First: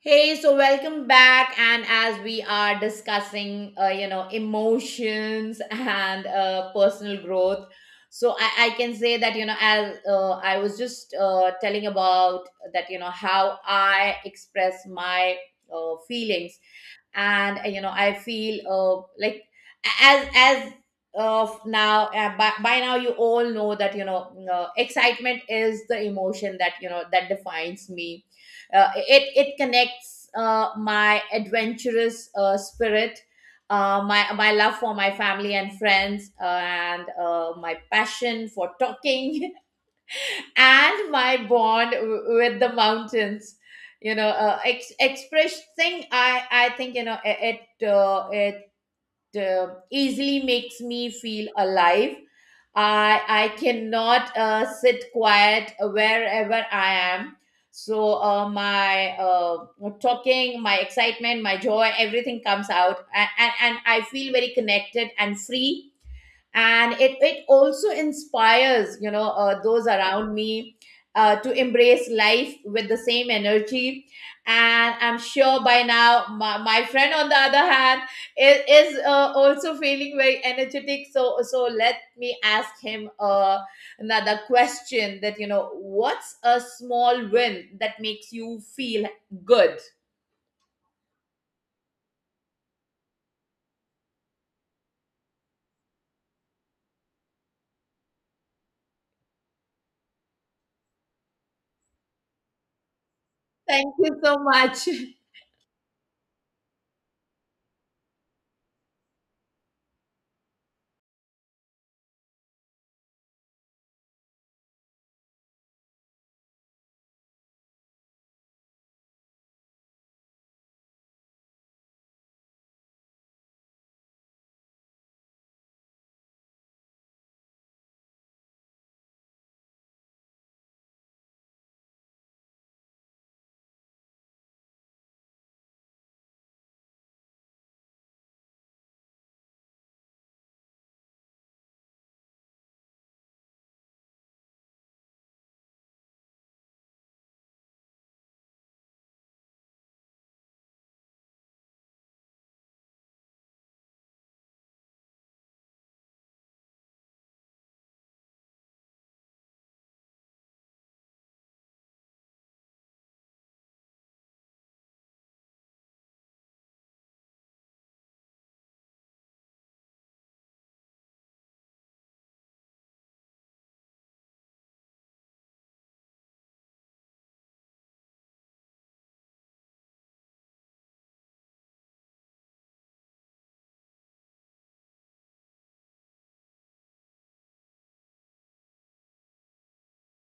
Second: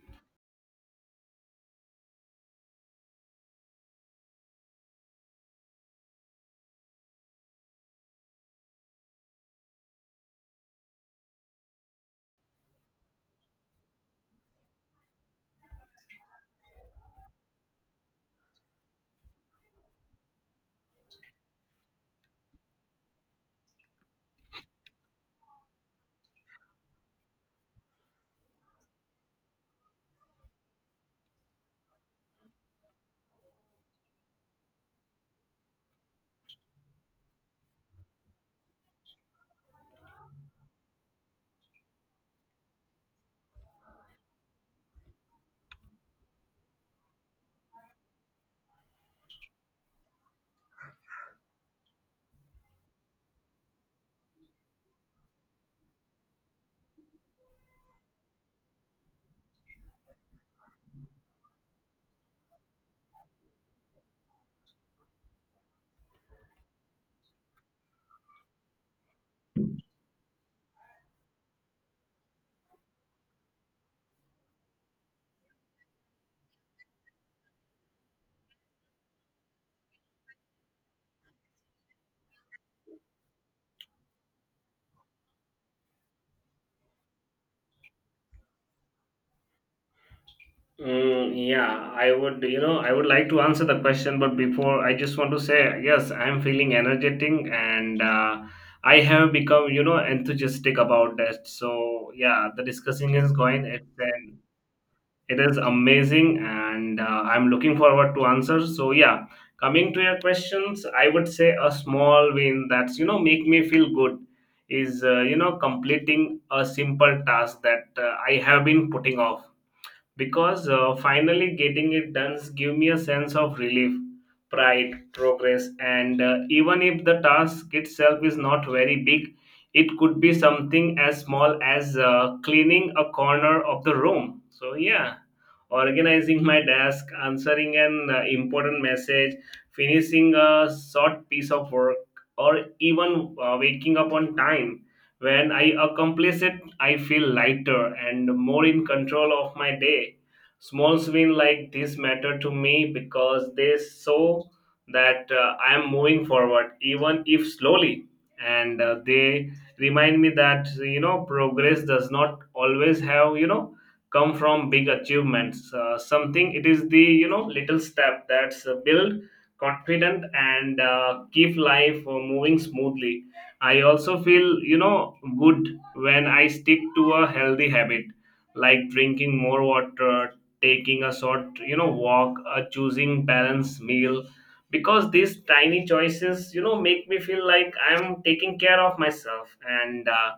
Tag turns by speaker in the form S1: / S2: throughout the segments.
S1: Hey, so welcome back. And as we are discussing, emotions and personal growth, so I can say that, as I was just telling about that, how I express my feelings. And I feel like, as, as, of now, by now you all know that, excitement is the emotion that, that defines me. It connects my adventurous spirit, my love for my family and friends, and my passion for talking, and my bond with the mountains. Expressing, I think, you know it it, it easily makes me feel alive. I cannot sit quiet wherever I am. So my talking, my excitement, my joy, everything comes out, and I feel very connected and free, and it also inspires, those around me, to embrace life with the same energy. And I'm sure by now my friend on the other hand is, also feeling very energetic, so let me ask him, another question, that you know what's a small win that makes you feel good?
S2: Mm, yeah, I would like to answer the question, but before I just want to say, yes, I'm feeling energetic and I have become, enthusiastic about that. So yeah, the discussing is going.
S1: Thank you so much.
S2: It is amazing, and I'm looking forward to answer. So yeah, coming to your questions, I would say a small win that's, make me feel good is, completing a simple task that I have been putting off, because finally getting it done give me a sense of relief, pride, progress. And even if the task itself is not very big, it could be something as small as cleaning a corner of the room. So yeah, organizing my desk, answering an important message, finishing a short piece of work, or even waking up on time. When I accomplish it, I feel lighter and more in control of my day. Small wins like this matter to me because they show that I am moving forward, even if slowly. And they remind me that, progress does not always have, come from big achievements, something it is the little step that's build confident and keep life moving smoothly. I also feel, good when I stick to a healthy habit, like drinking more water, taking a short, walk, choosing balanced meal, because these tiny choices, make me feel like I'm taking care of myself and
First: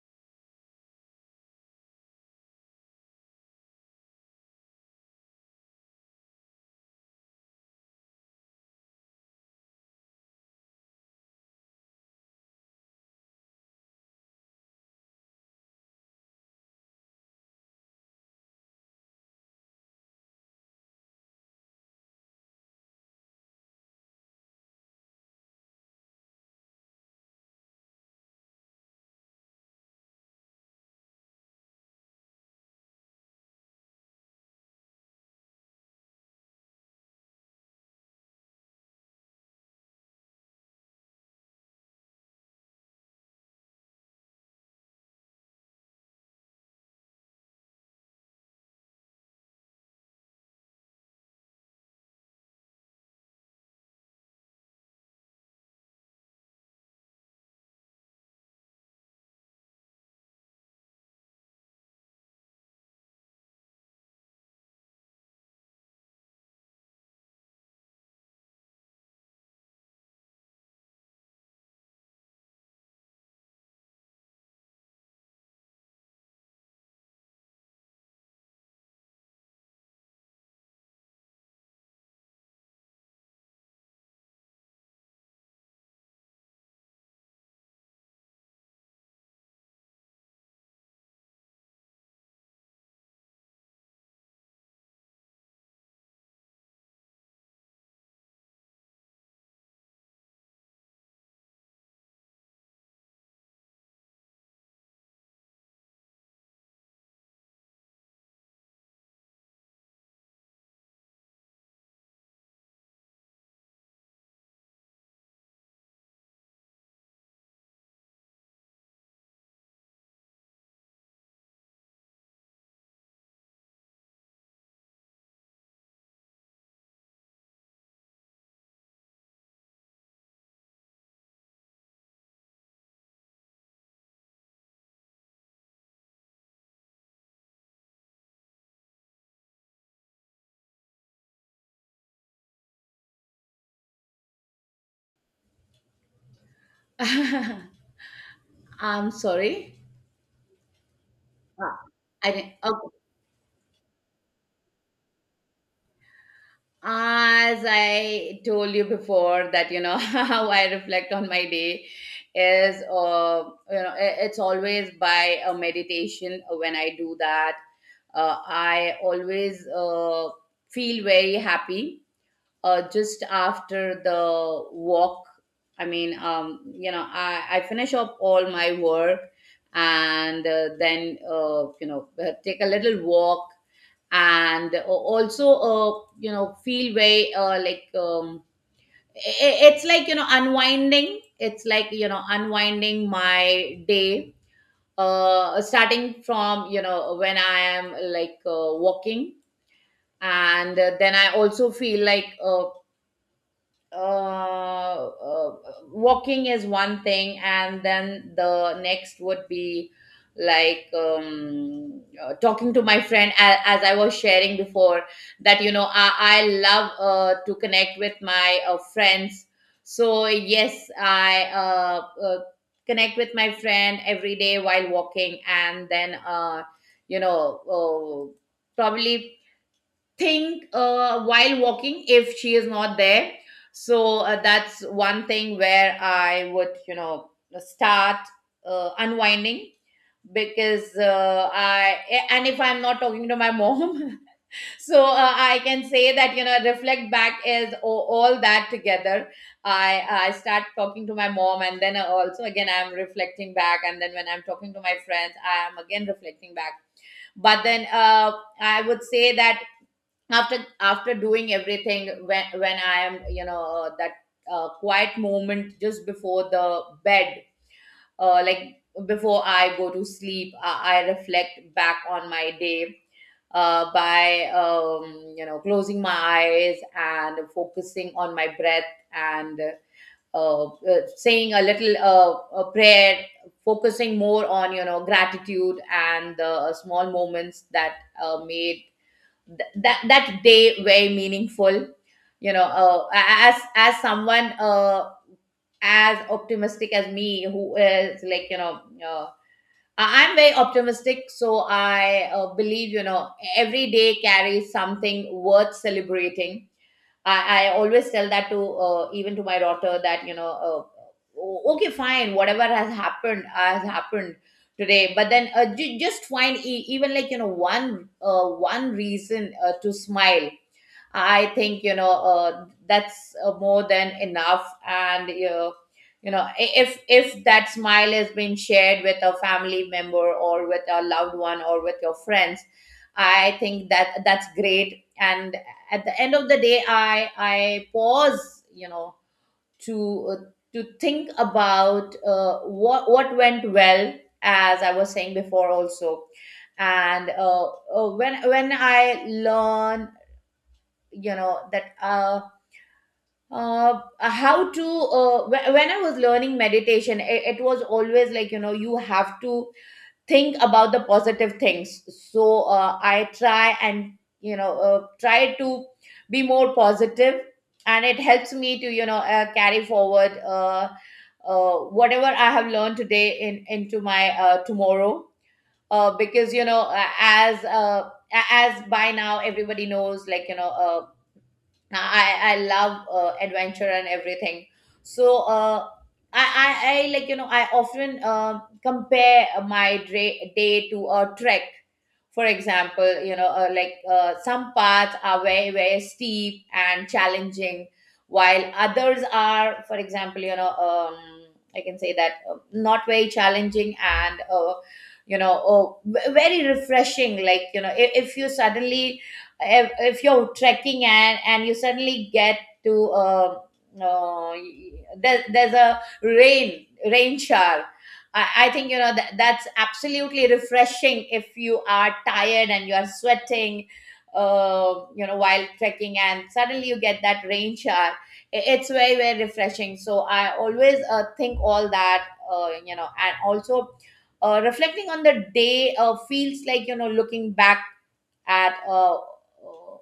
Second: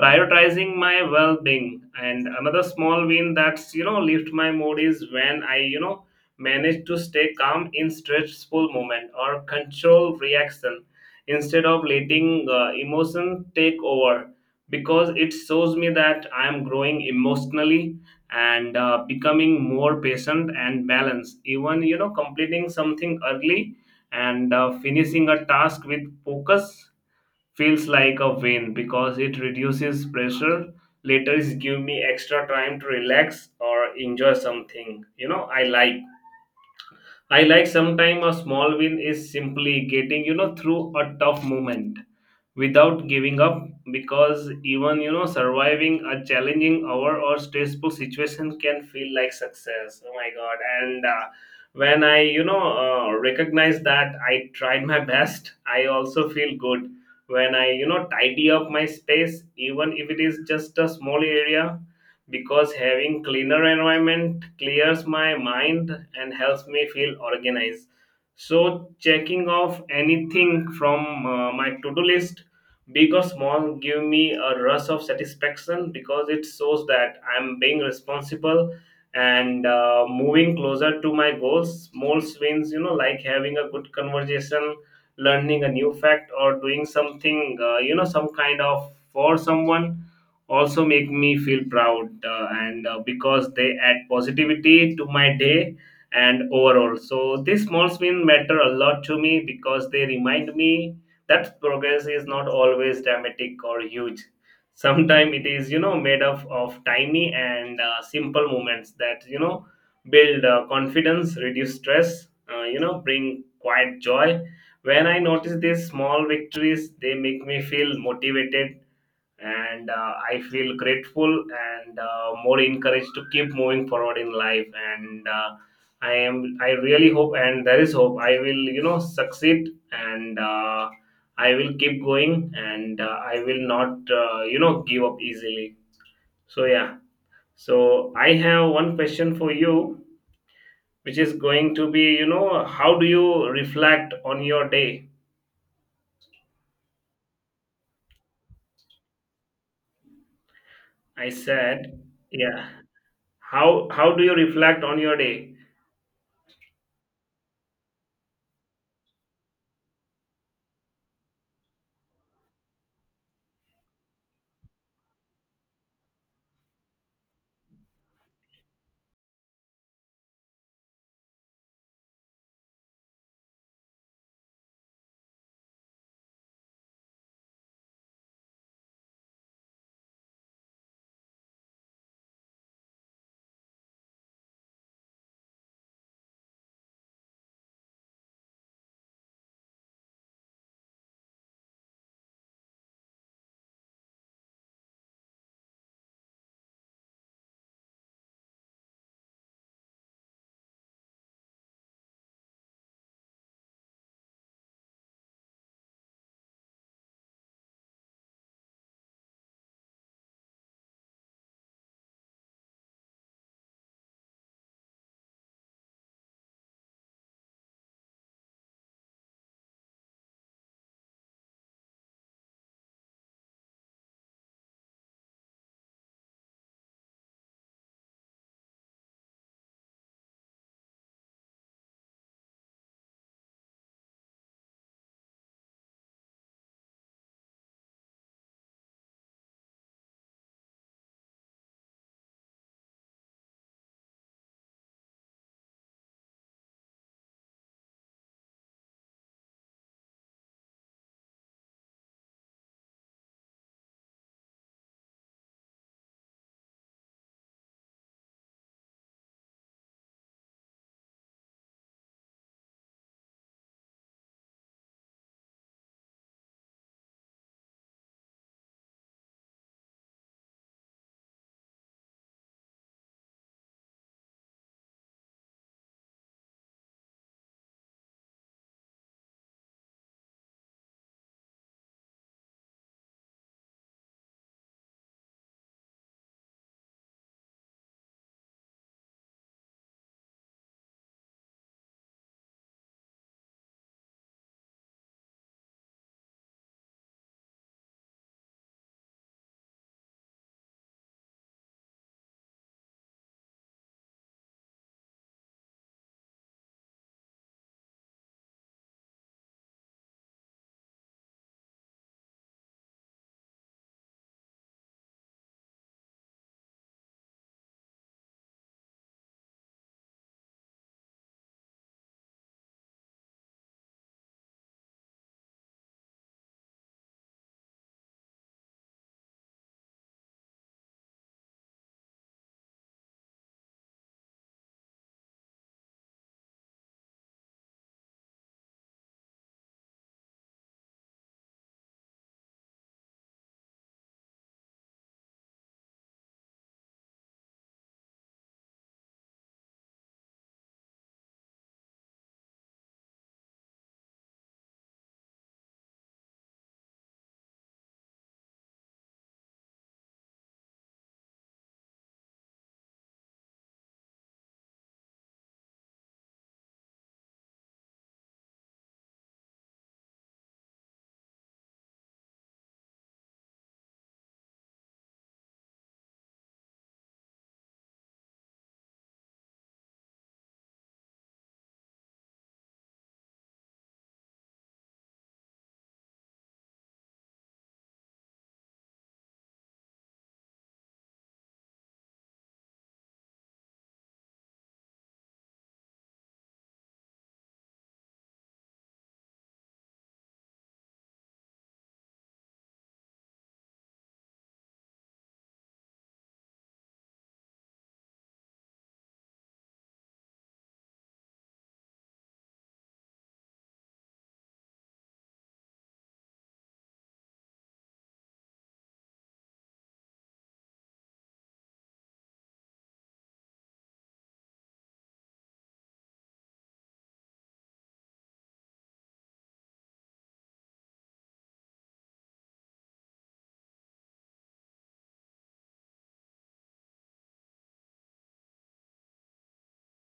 S2: prioritizing my well-being. And another small win that's, lift my mood is when I, manage to stay calm in stressful moment or control reaction, instead of letting emotion take over, because it shows me that I am growing emotionally and becoming more patient and balanced. Even, completing something early and finishing a task with focus feels like a win because it reduces pressure. Later is give me extra time to relax or enjoy something, I like. I like sometime a small win is simply getting, through a tough moment without giving up, because even, surviving a challenging hour or stressful situation can feel like success. Oh my God. And when I, recognize that I tried my best, I also feel good when I, tidy up my space, even if it is just a small area, because having cleaner environment clears my mind and helps me feel organized. So checking off anything from my to-do list, big or small, give me a rush of satisfaction because it shows that I'm being responsible and moving closer to my goals. Small wins, like having a good conversation, learning a new fact, or doing something, some kind of for someone, also make me feel proud, and because they add positivity to my day and overall. So these small wins matter a lot to me because they remind me that progress is not always dramatic or huge. Sometimes it is, made up of tiny and simple moments that, build confidence, reduce stress, bring quiet joy. When I notice these small victories, they make me feel motivated, and I feel grateful and more encouraged to keep moving forward in life. And I really hope, and there is hope I will, succeed, and I will keep going, and I will not give up easily. So yeah, so I have one question for you, which is going to be, how do you reflect on your day?
S1: I'm sorry.
S2: I
S1: Ah,
S2: said.
S1: I didn't.
S2: Yeah.
S1: Okay.
S2: How do you reflect on your day?
S1: As I told you before that, how I reflect on my day is, it's always by a meditation. When I do that, I always feel very happy, just after the walk. I mean, I finish up all my work, and then, take a little walk, and, also, feel very like, it's like, unwinding. It's like, unwinding my day, starting from, when I am like, walking. And then I also feel like, uh, uh, walking is one thing, and then the next would be like, talking to my friend, as I was sharing before, that you know I love to connect with my friends. So yes, I, connect with my friend every day while walking, and then, you know uh, probably think, while walking, if she is not there. So that's one thing where I would, start unwinding, because I and if I'm not talking to my mom, so I can say that, reflect back is all that together. I start talking to my mom, and then I also again I'm reflecting back, and then when I'm talking to my friends, I am again reflecting back. But then, I would say that, after doing everything, when I am, that quiet moment just before the bed, like before I go to sleep, I reflect back on my day, by, closing my eyes and focusing on my breath, and, uh, saying a little, a prayer, focusing more on, gratitude and the small moments that made that that day very meaningful. As as someone, as optimistic as me, who is like, uh, I'm very optimistic, so I believe, every day carries something worth celebrating. I always tell that to, even to my daughter, that, okay, fine, whatever has happened today. But then, just find, even like, one reason to smile. I think, that's more than enough, and, if that smile has been shared with a family member or with a loved one or with your friends, I think that that's great. And at the end of the day, I pause, to, uh, to think about, what went well, as I was saying before, also. And, when I learn, that, how to, when I was learning meditation, it was always like, you have to think about the positive things. So I try, and, try to be more positive, and it helps me to, carry forward, whatever I have learned today in into my tomorrow, because, as by now everybody knows, like, I love adventure and everything. So I like, I often compare my day to a trek. For example, like, some paths are very, very steep and challenging, while others are, for example, I can say that, not very challenging and, oh, very refreshing. Like, if you suddenly, if you're trekking and you suddenly get to, uh, there's a rain shower. I think, that that's absolutely refreshing if you are tired and you are sweating, while trekking, and suddenly you get that rain shower. It's very, very refreshing. So I always think all that, and also, reflecting on the day feels like, looking back at,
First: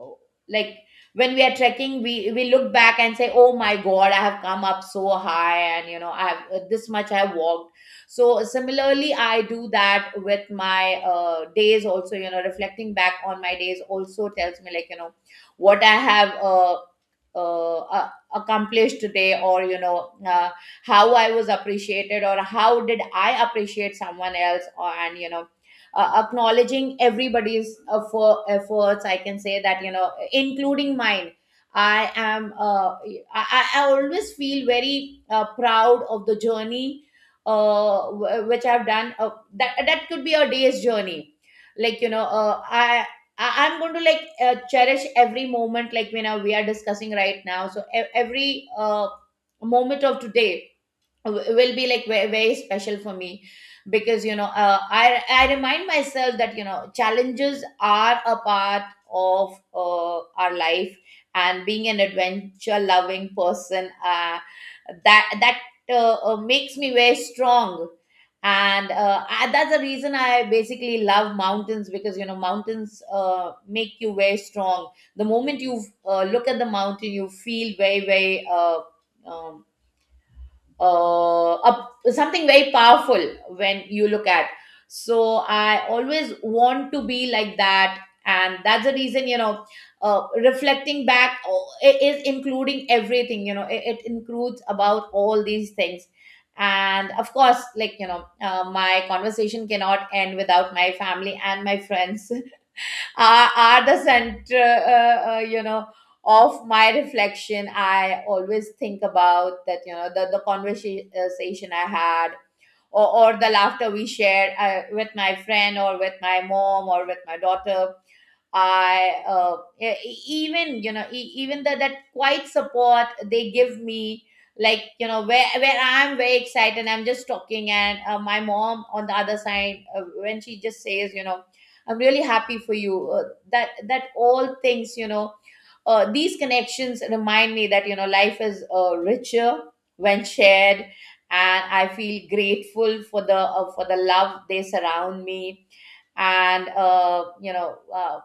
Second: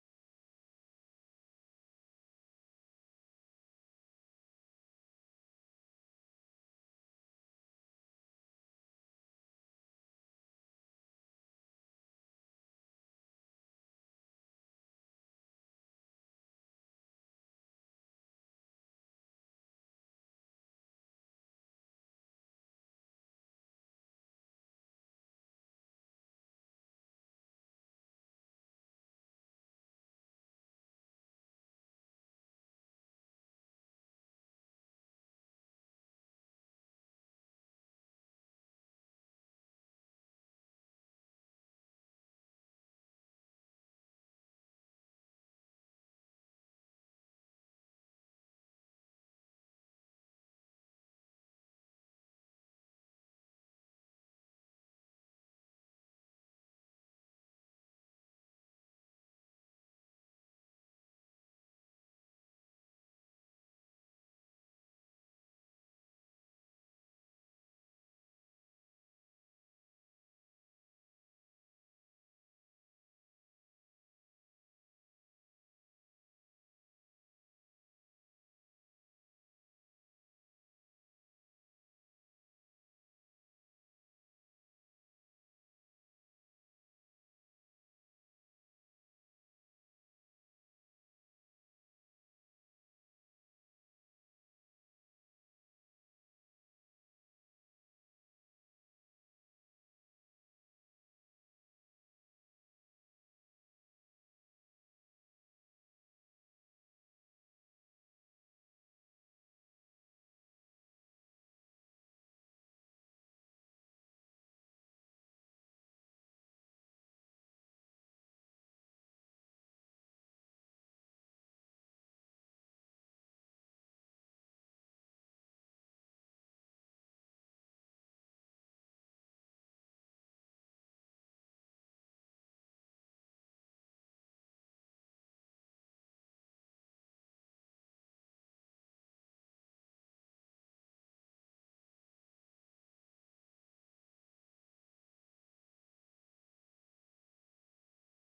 S1: uh, like, when we are trekking, we look back and say, oh my god, I have come up so high, and, I have, this much I walked. So similarly, I do that with my days also. Reflecting back on my days also tells me, like, what I have, uh, uh, accomplished today, or, how I was appreciated, or how did I appreciate someone else, or, and acknowledging everybody's efforts, I can say that, including mine. I am uh, I, I I always feel very proud of the journey, which I've done. That that could be a day's journey, like, I'm going to, like, cherish every moment, like, we are discussing right now. So every moment of today will be like very, very special for me, because, I remind myself that, challenges are a part of our life, and being an adventure loving person, that that makes me very strong. And, that's the reason I basically love mountains, because, mountains make you very strong. The moment you look at the mountain, you feel very, very, um, something very powerful when you look at. So I always want to be like that, and that's the reason. Reflecting back, oh, it is including everything. You know, it includes about all these things, and of course, like, my conversation cannot end without my family and my friends. Are the center, of my reflection. I always think about that, the conversation I had, or, or the laughter we shared with my friend or with my mom or with my daughter. I, even, even that quiet support they give me. Like, where I'm very excited, I'm just talking, and my mom on the other side, when she just says, I'm really happy for you, that that all things, these connections remind me that, life is richer when shared, and I feel grateful for the love they surround me. And, you know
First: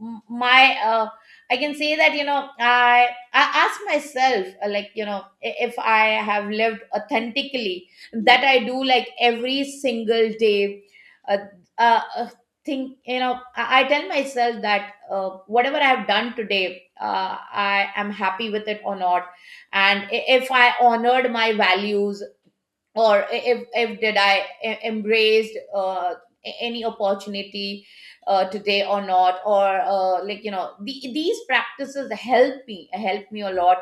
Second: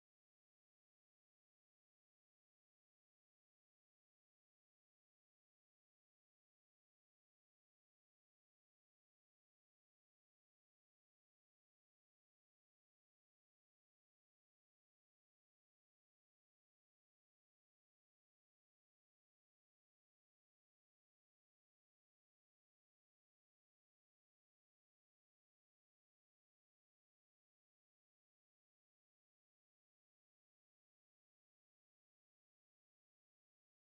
S1: m- my I can say that, I ask myself, like, if I have lived authentically, that I do, like, every single day. uh, uh, uh, think, I tell myself that, whatever I have done today, I am happy with it or not, and, if I honored my values, or, if did I, embraced, any opportunity, today or not, or, like, these practices help me, a lot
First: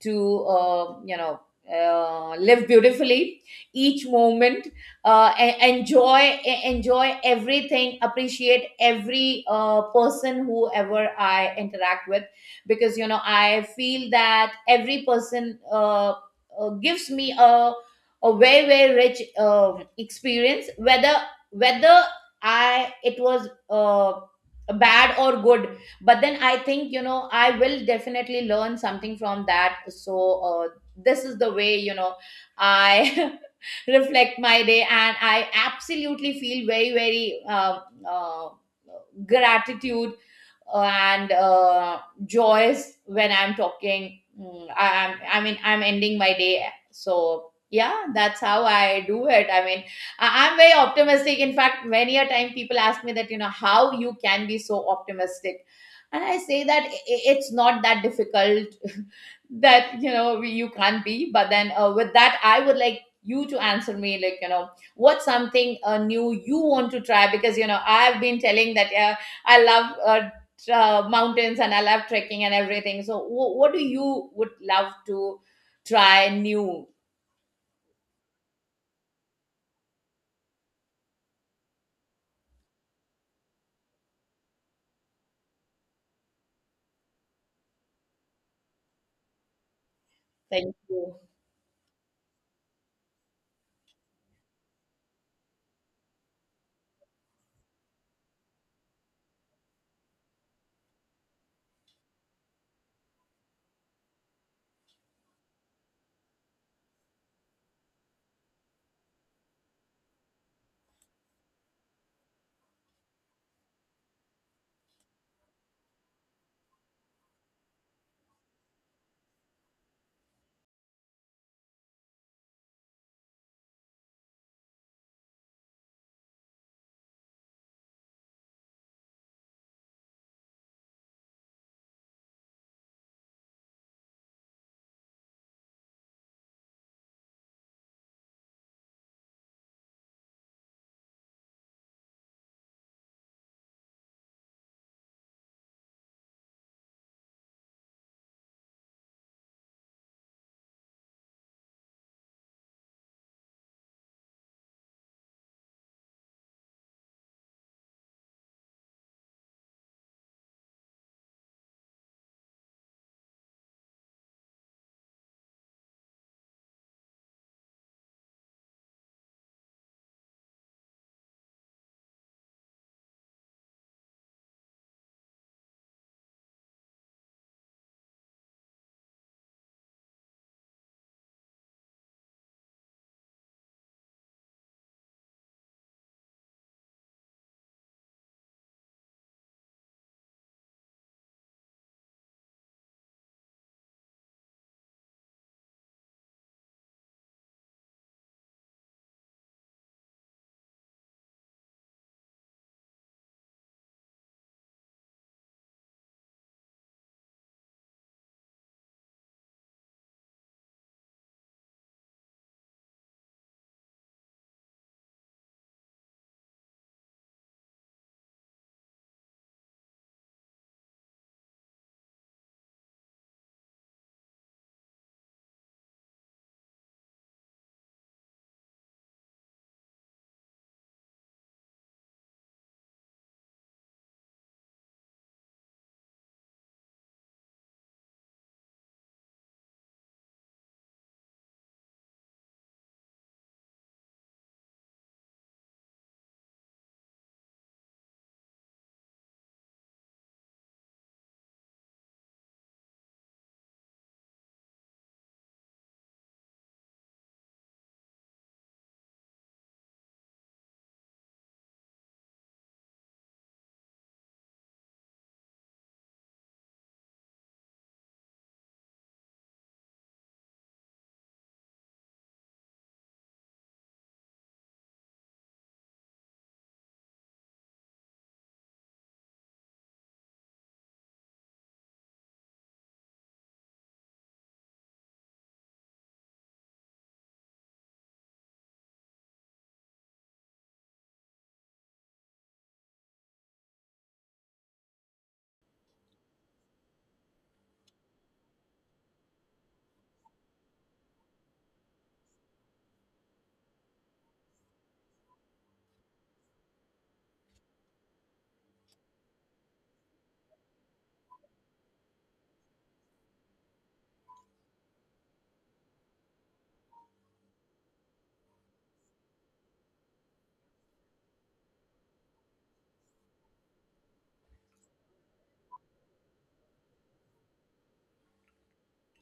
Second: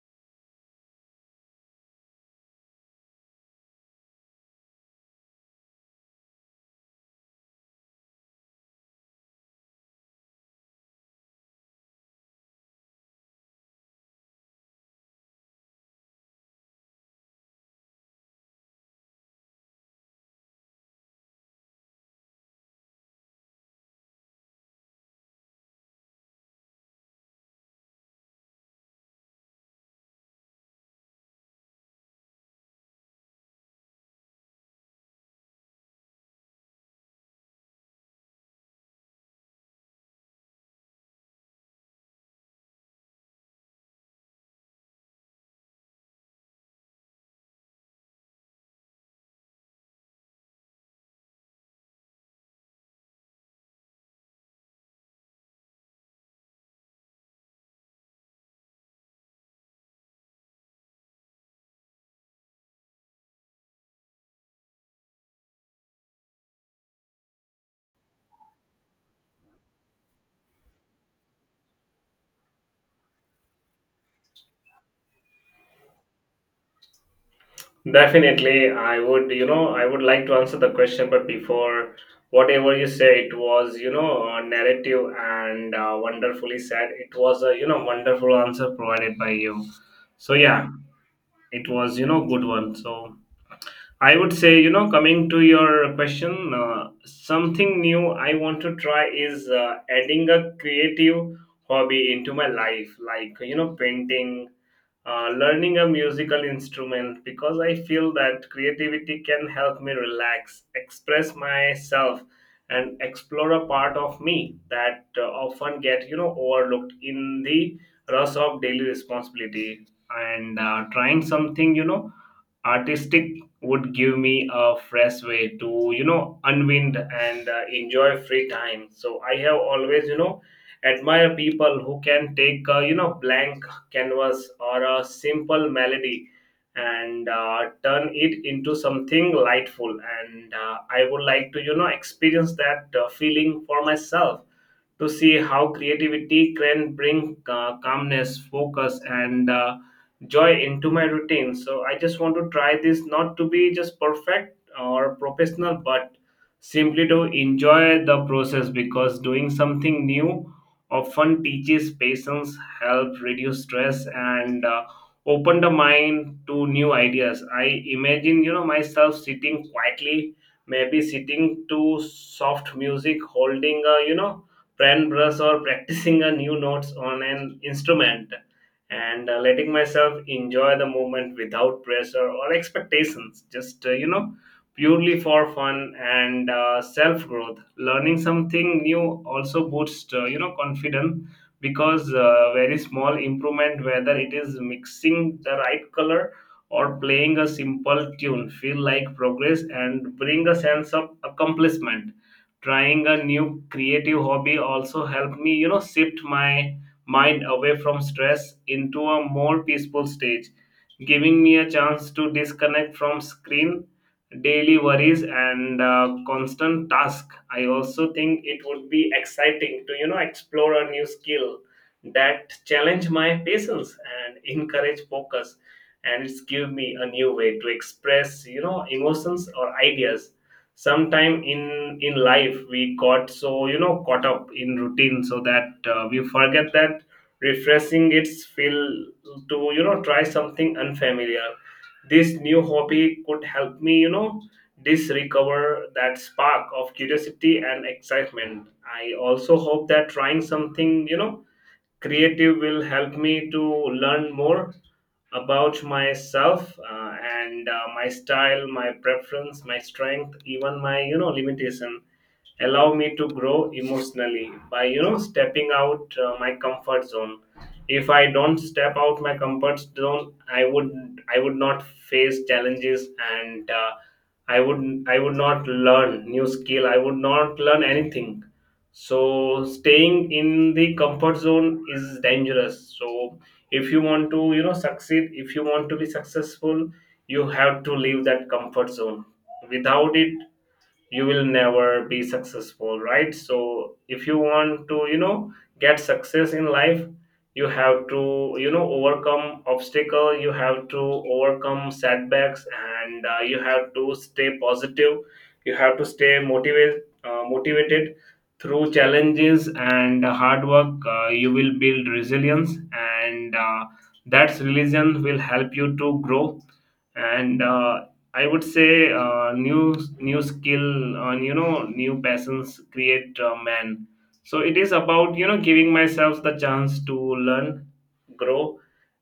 S1: to, uh, you know live beautifully each moment, enjoy, everything, appreciate every person whoever I interact with, because, I feel that every person, gives me a very, very rich, experience, whether I it was, bad or good. But then, I think, I will definitely learn something from that. So, this is the way, I reflect my day, and I absolutely feel very, very, uh, gratitude, and joyous when I'm talking. Mm, I mean, I'm ending my day, so yeah, that's how I do it. I mean, I'm very optimistic. In fact, many a time people ask me that, how you can be so optimistic, and I say that, it's not that difficult. That, you can't be. But then, with that, I would like you to answer me, like, what's something new you want to try, because, I've been telling that, I love, mountains, and I love trekking and everything. So, what do you would love to try new?
S2: Definitely, I would, I would like to answer the question, but before, whatever you say, it was, narrative and wonderfully said. It was a, wonderful answer provided by you. So, yeah,
S1: Thank you.
S2: it was, good one. So, I would say, coming to your question, something new I want to try is adding a creative hobby into my life, like, painting, learning a musical instrument, because I feel that creativity can help me relax, express myself, and explore a part of me that often get, overlooked in the rush of daily responsibility. And trying something, artistic, would give me a fresh way to, unwind and enjoy free time. So I have always, admire people who can take, blank canvas or a simple melody, and turn it into something lightful, and I would like to, experience that feeling for myself, to see how creativity can bring calmness, focus, and joy into my routine. So I just want to try this not to be just perfect or professional, but simply to enjoy the process, because doing something new often teaches patience, helps reduce stress, and open the mind to new ideas. I imagine, myself sitting quietly, maybe sitting to soft music, holding a, brand brush or practicing a new notes on an instrument, and letting myself enjoy the moment without pressure or expectations, just, purely for fun and self growth. Learning something new also boosts, confidence, because very small improvement, whether it is mixing the right color or playing a simple tune, feel like progress and bring a sense of accomplishment. Trying a new creative hobby also helped me, shift my mind away from stress into a more peaceful stage, giving me a chance to disconnect from screen, daily worries, and constant task. I also think it would be exciting to, explore a new skill that challenge my patience and encourage focus, and it's give me a new way to express, emotions or ideas. Sometime in life we got so, caught up in routine, so that we forget that refreshing its feel to, try something unfamiliar. This new hobby could help me, this recover that spark of curiosity and excitement. I also hope that trying something, creative, will help me to learn more about myself, and my style, my preference, my strength, even my, limitation, allow me to grow emotionally by, stepping out my comfort zone. If I don't step out my comfort zone, I would not face challenges, and i would I would not learn new skill. I would not learn anything. So staying in the comfort zone is dangerous. So if you want to, succeed, if you want to be successful, you have to leave that comfort zone. Without it, you will never be successful, right? So if you want to, get success in life, you have to, overcome obstacle, you have to overcome setbacks, and you have to stay positive, you have to stay motivated, motivated through challenges. And hard work, you will build resilience, and that religion will help you to grow. And I would say new skill and, new passions create man. So it is about, giving myself the chance to learn, grow,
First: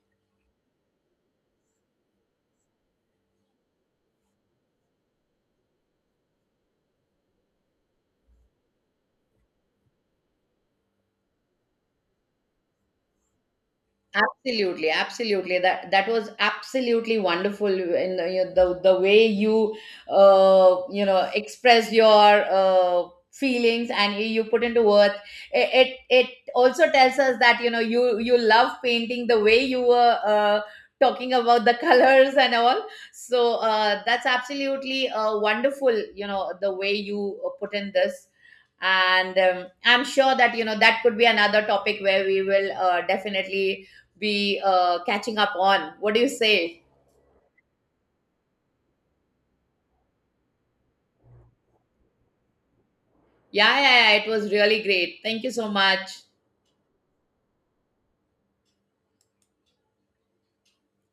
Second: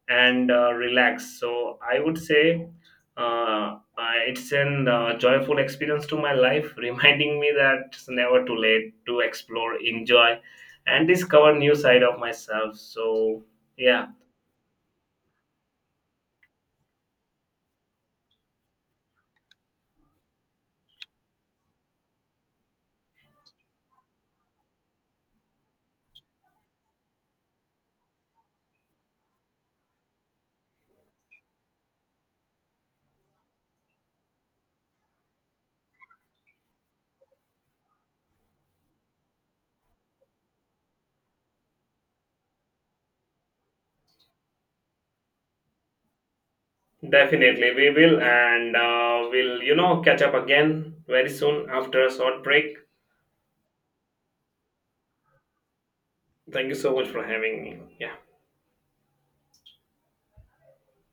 S2: and relax. So I would say it's an joyful experience to my life, reminding me that it's never too late to explore, enjoy, and discover new side of myself. So yeah.
S1: Absolutely, absolutely. That was absolutely wonderful in the, the way you, you know express your uh, feelings, and you put into words. It also tells us that, you love painting, the way you were, talking about the colors and all. So that's absolutely wonderful, you know, the way you put in this. And, I'm sure that, that could be another topic where we will definitely be catching up on. What do you say?
S2: Definitely, we will, and we'll, catch up again very soon after a short break.
S1: Yeah, yeah, yeah, it was really great. Thank you so much.
S2: Thank you so much for having me. Yeah.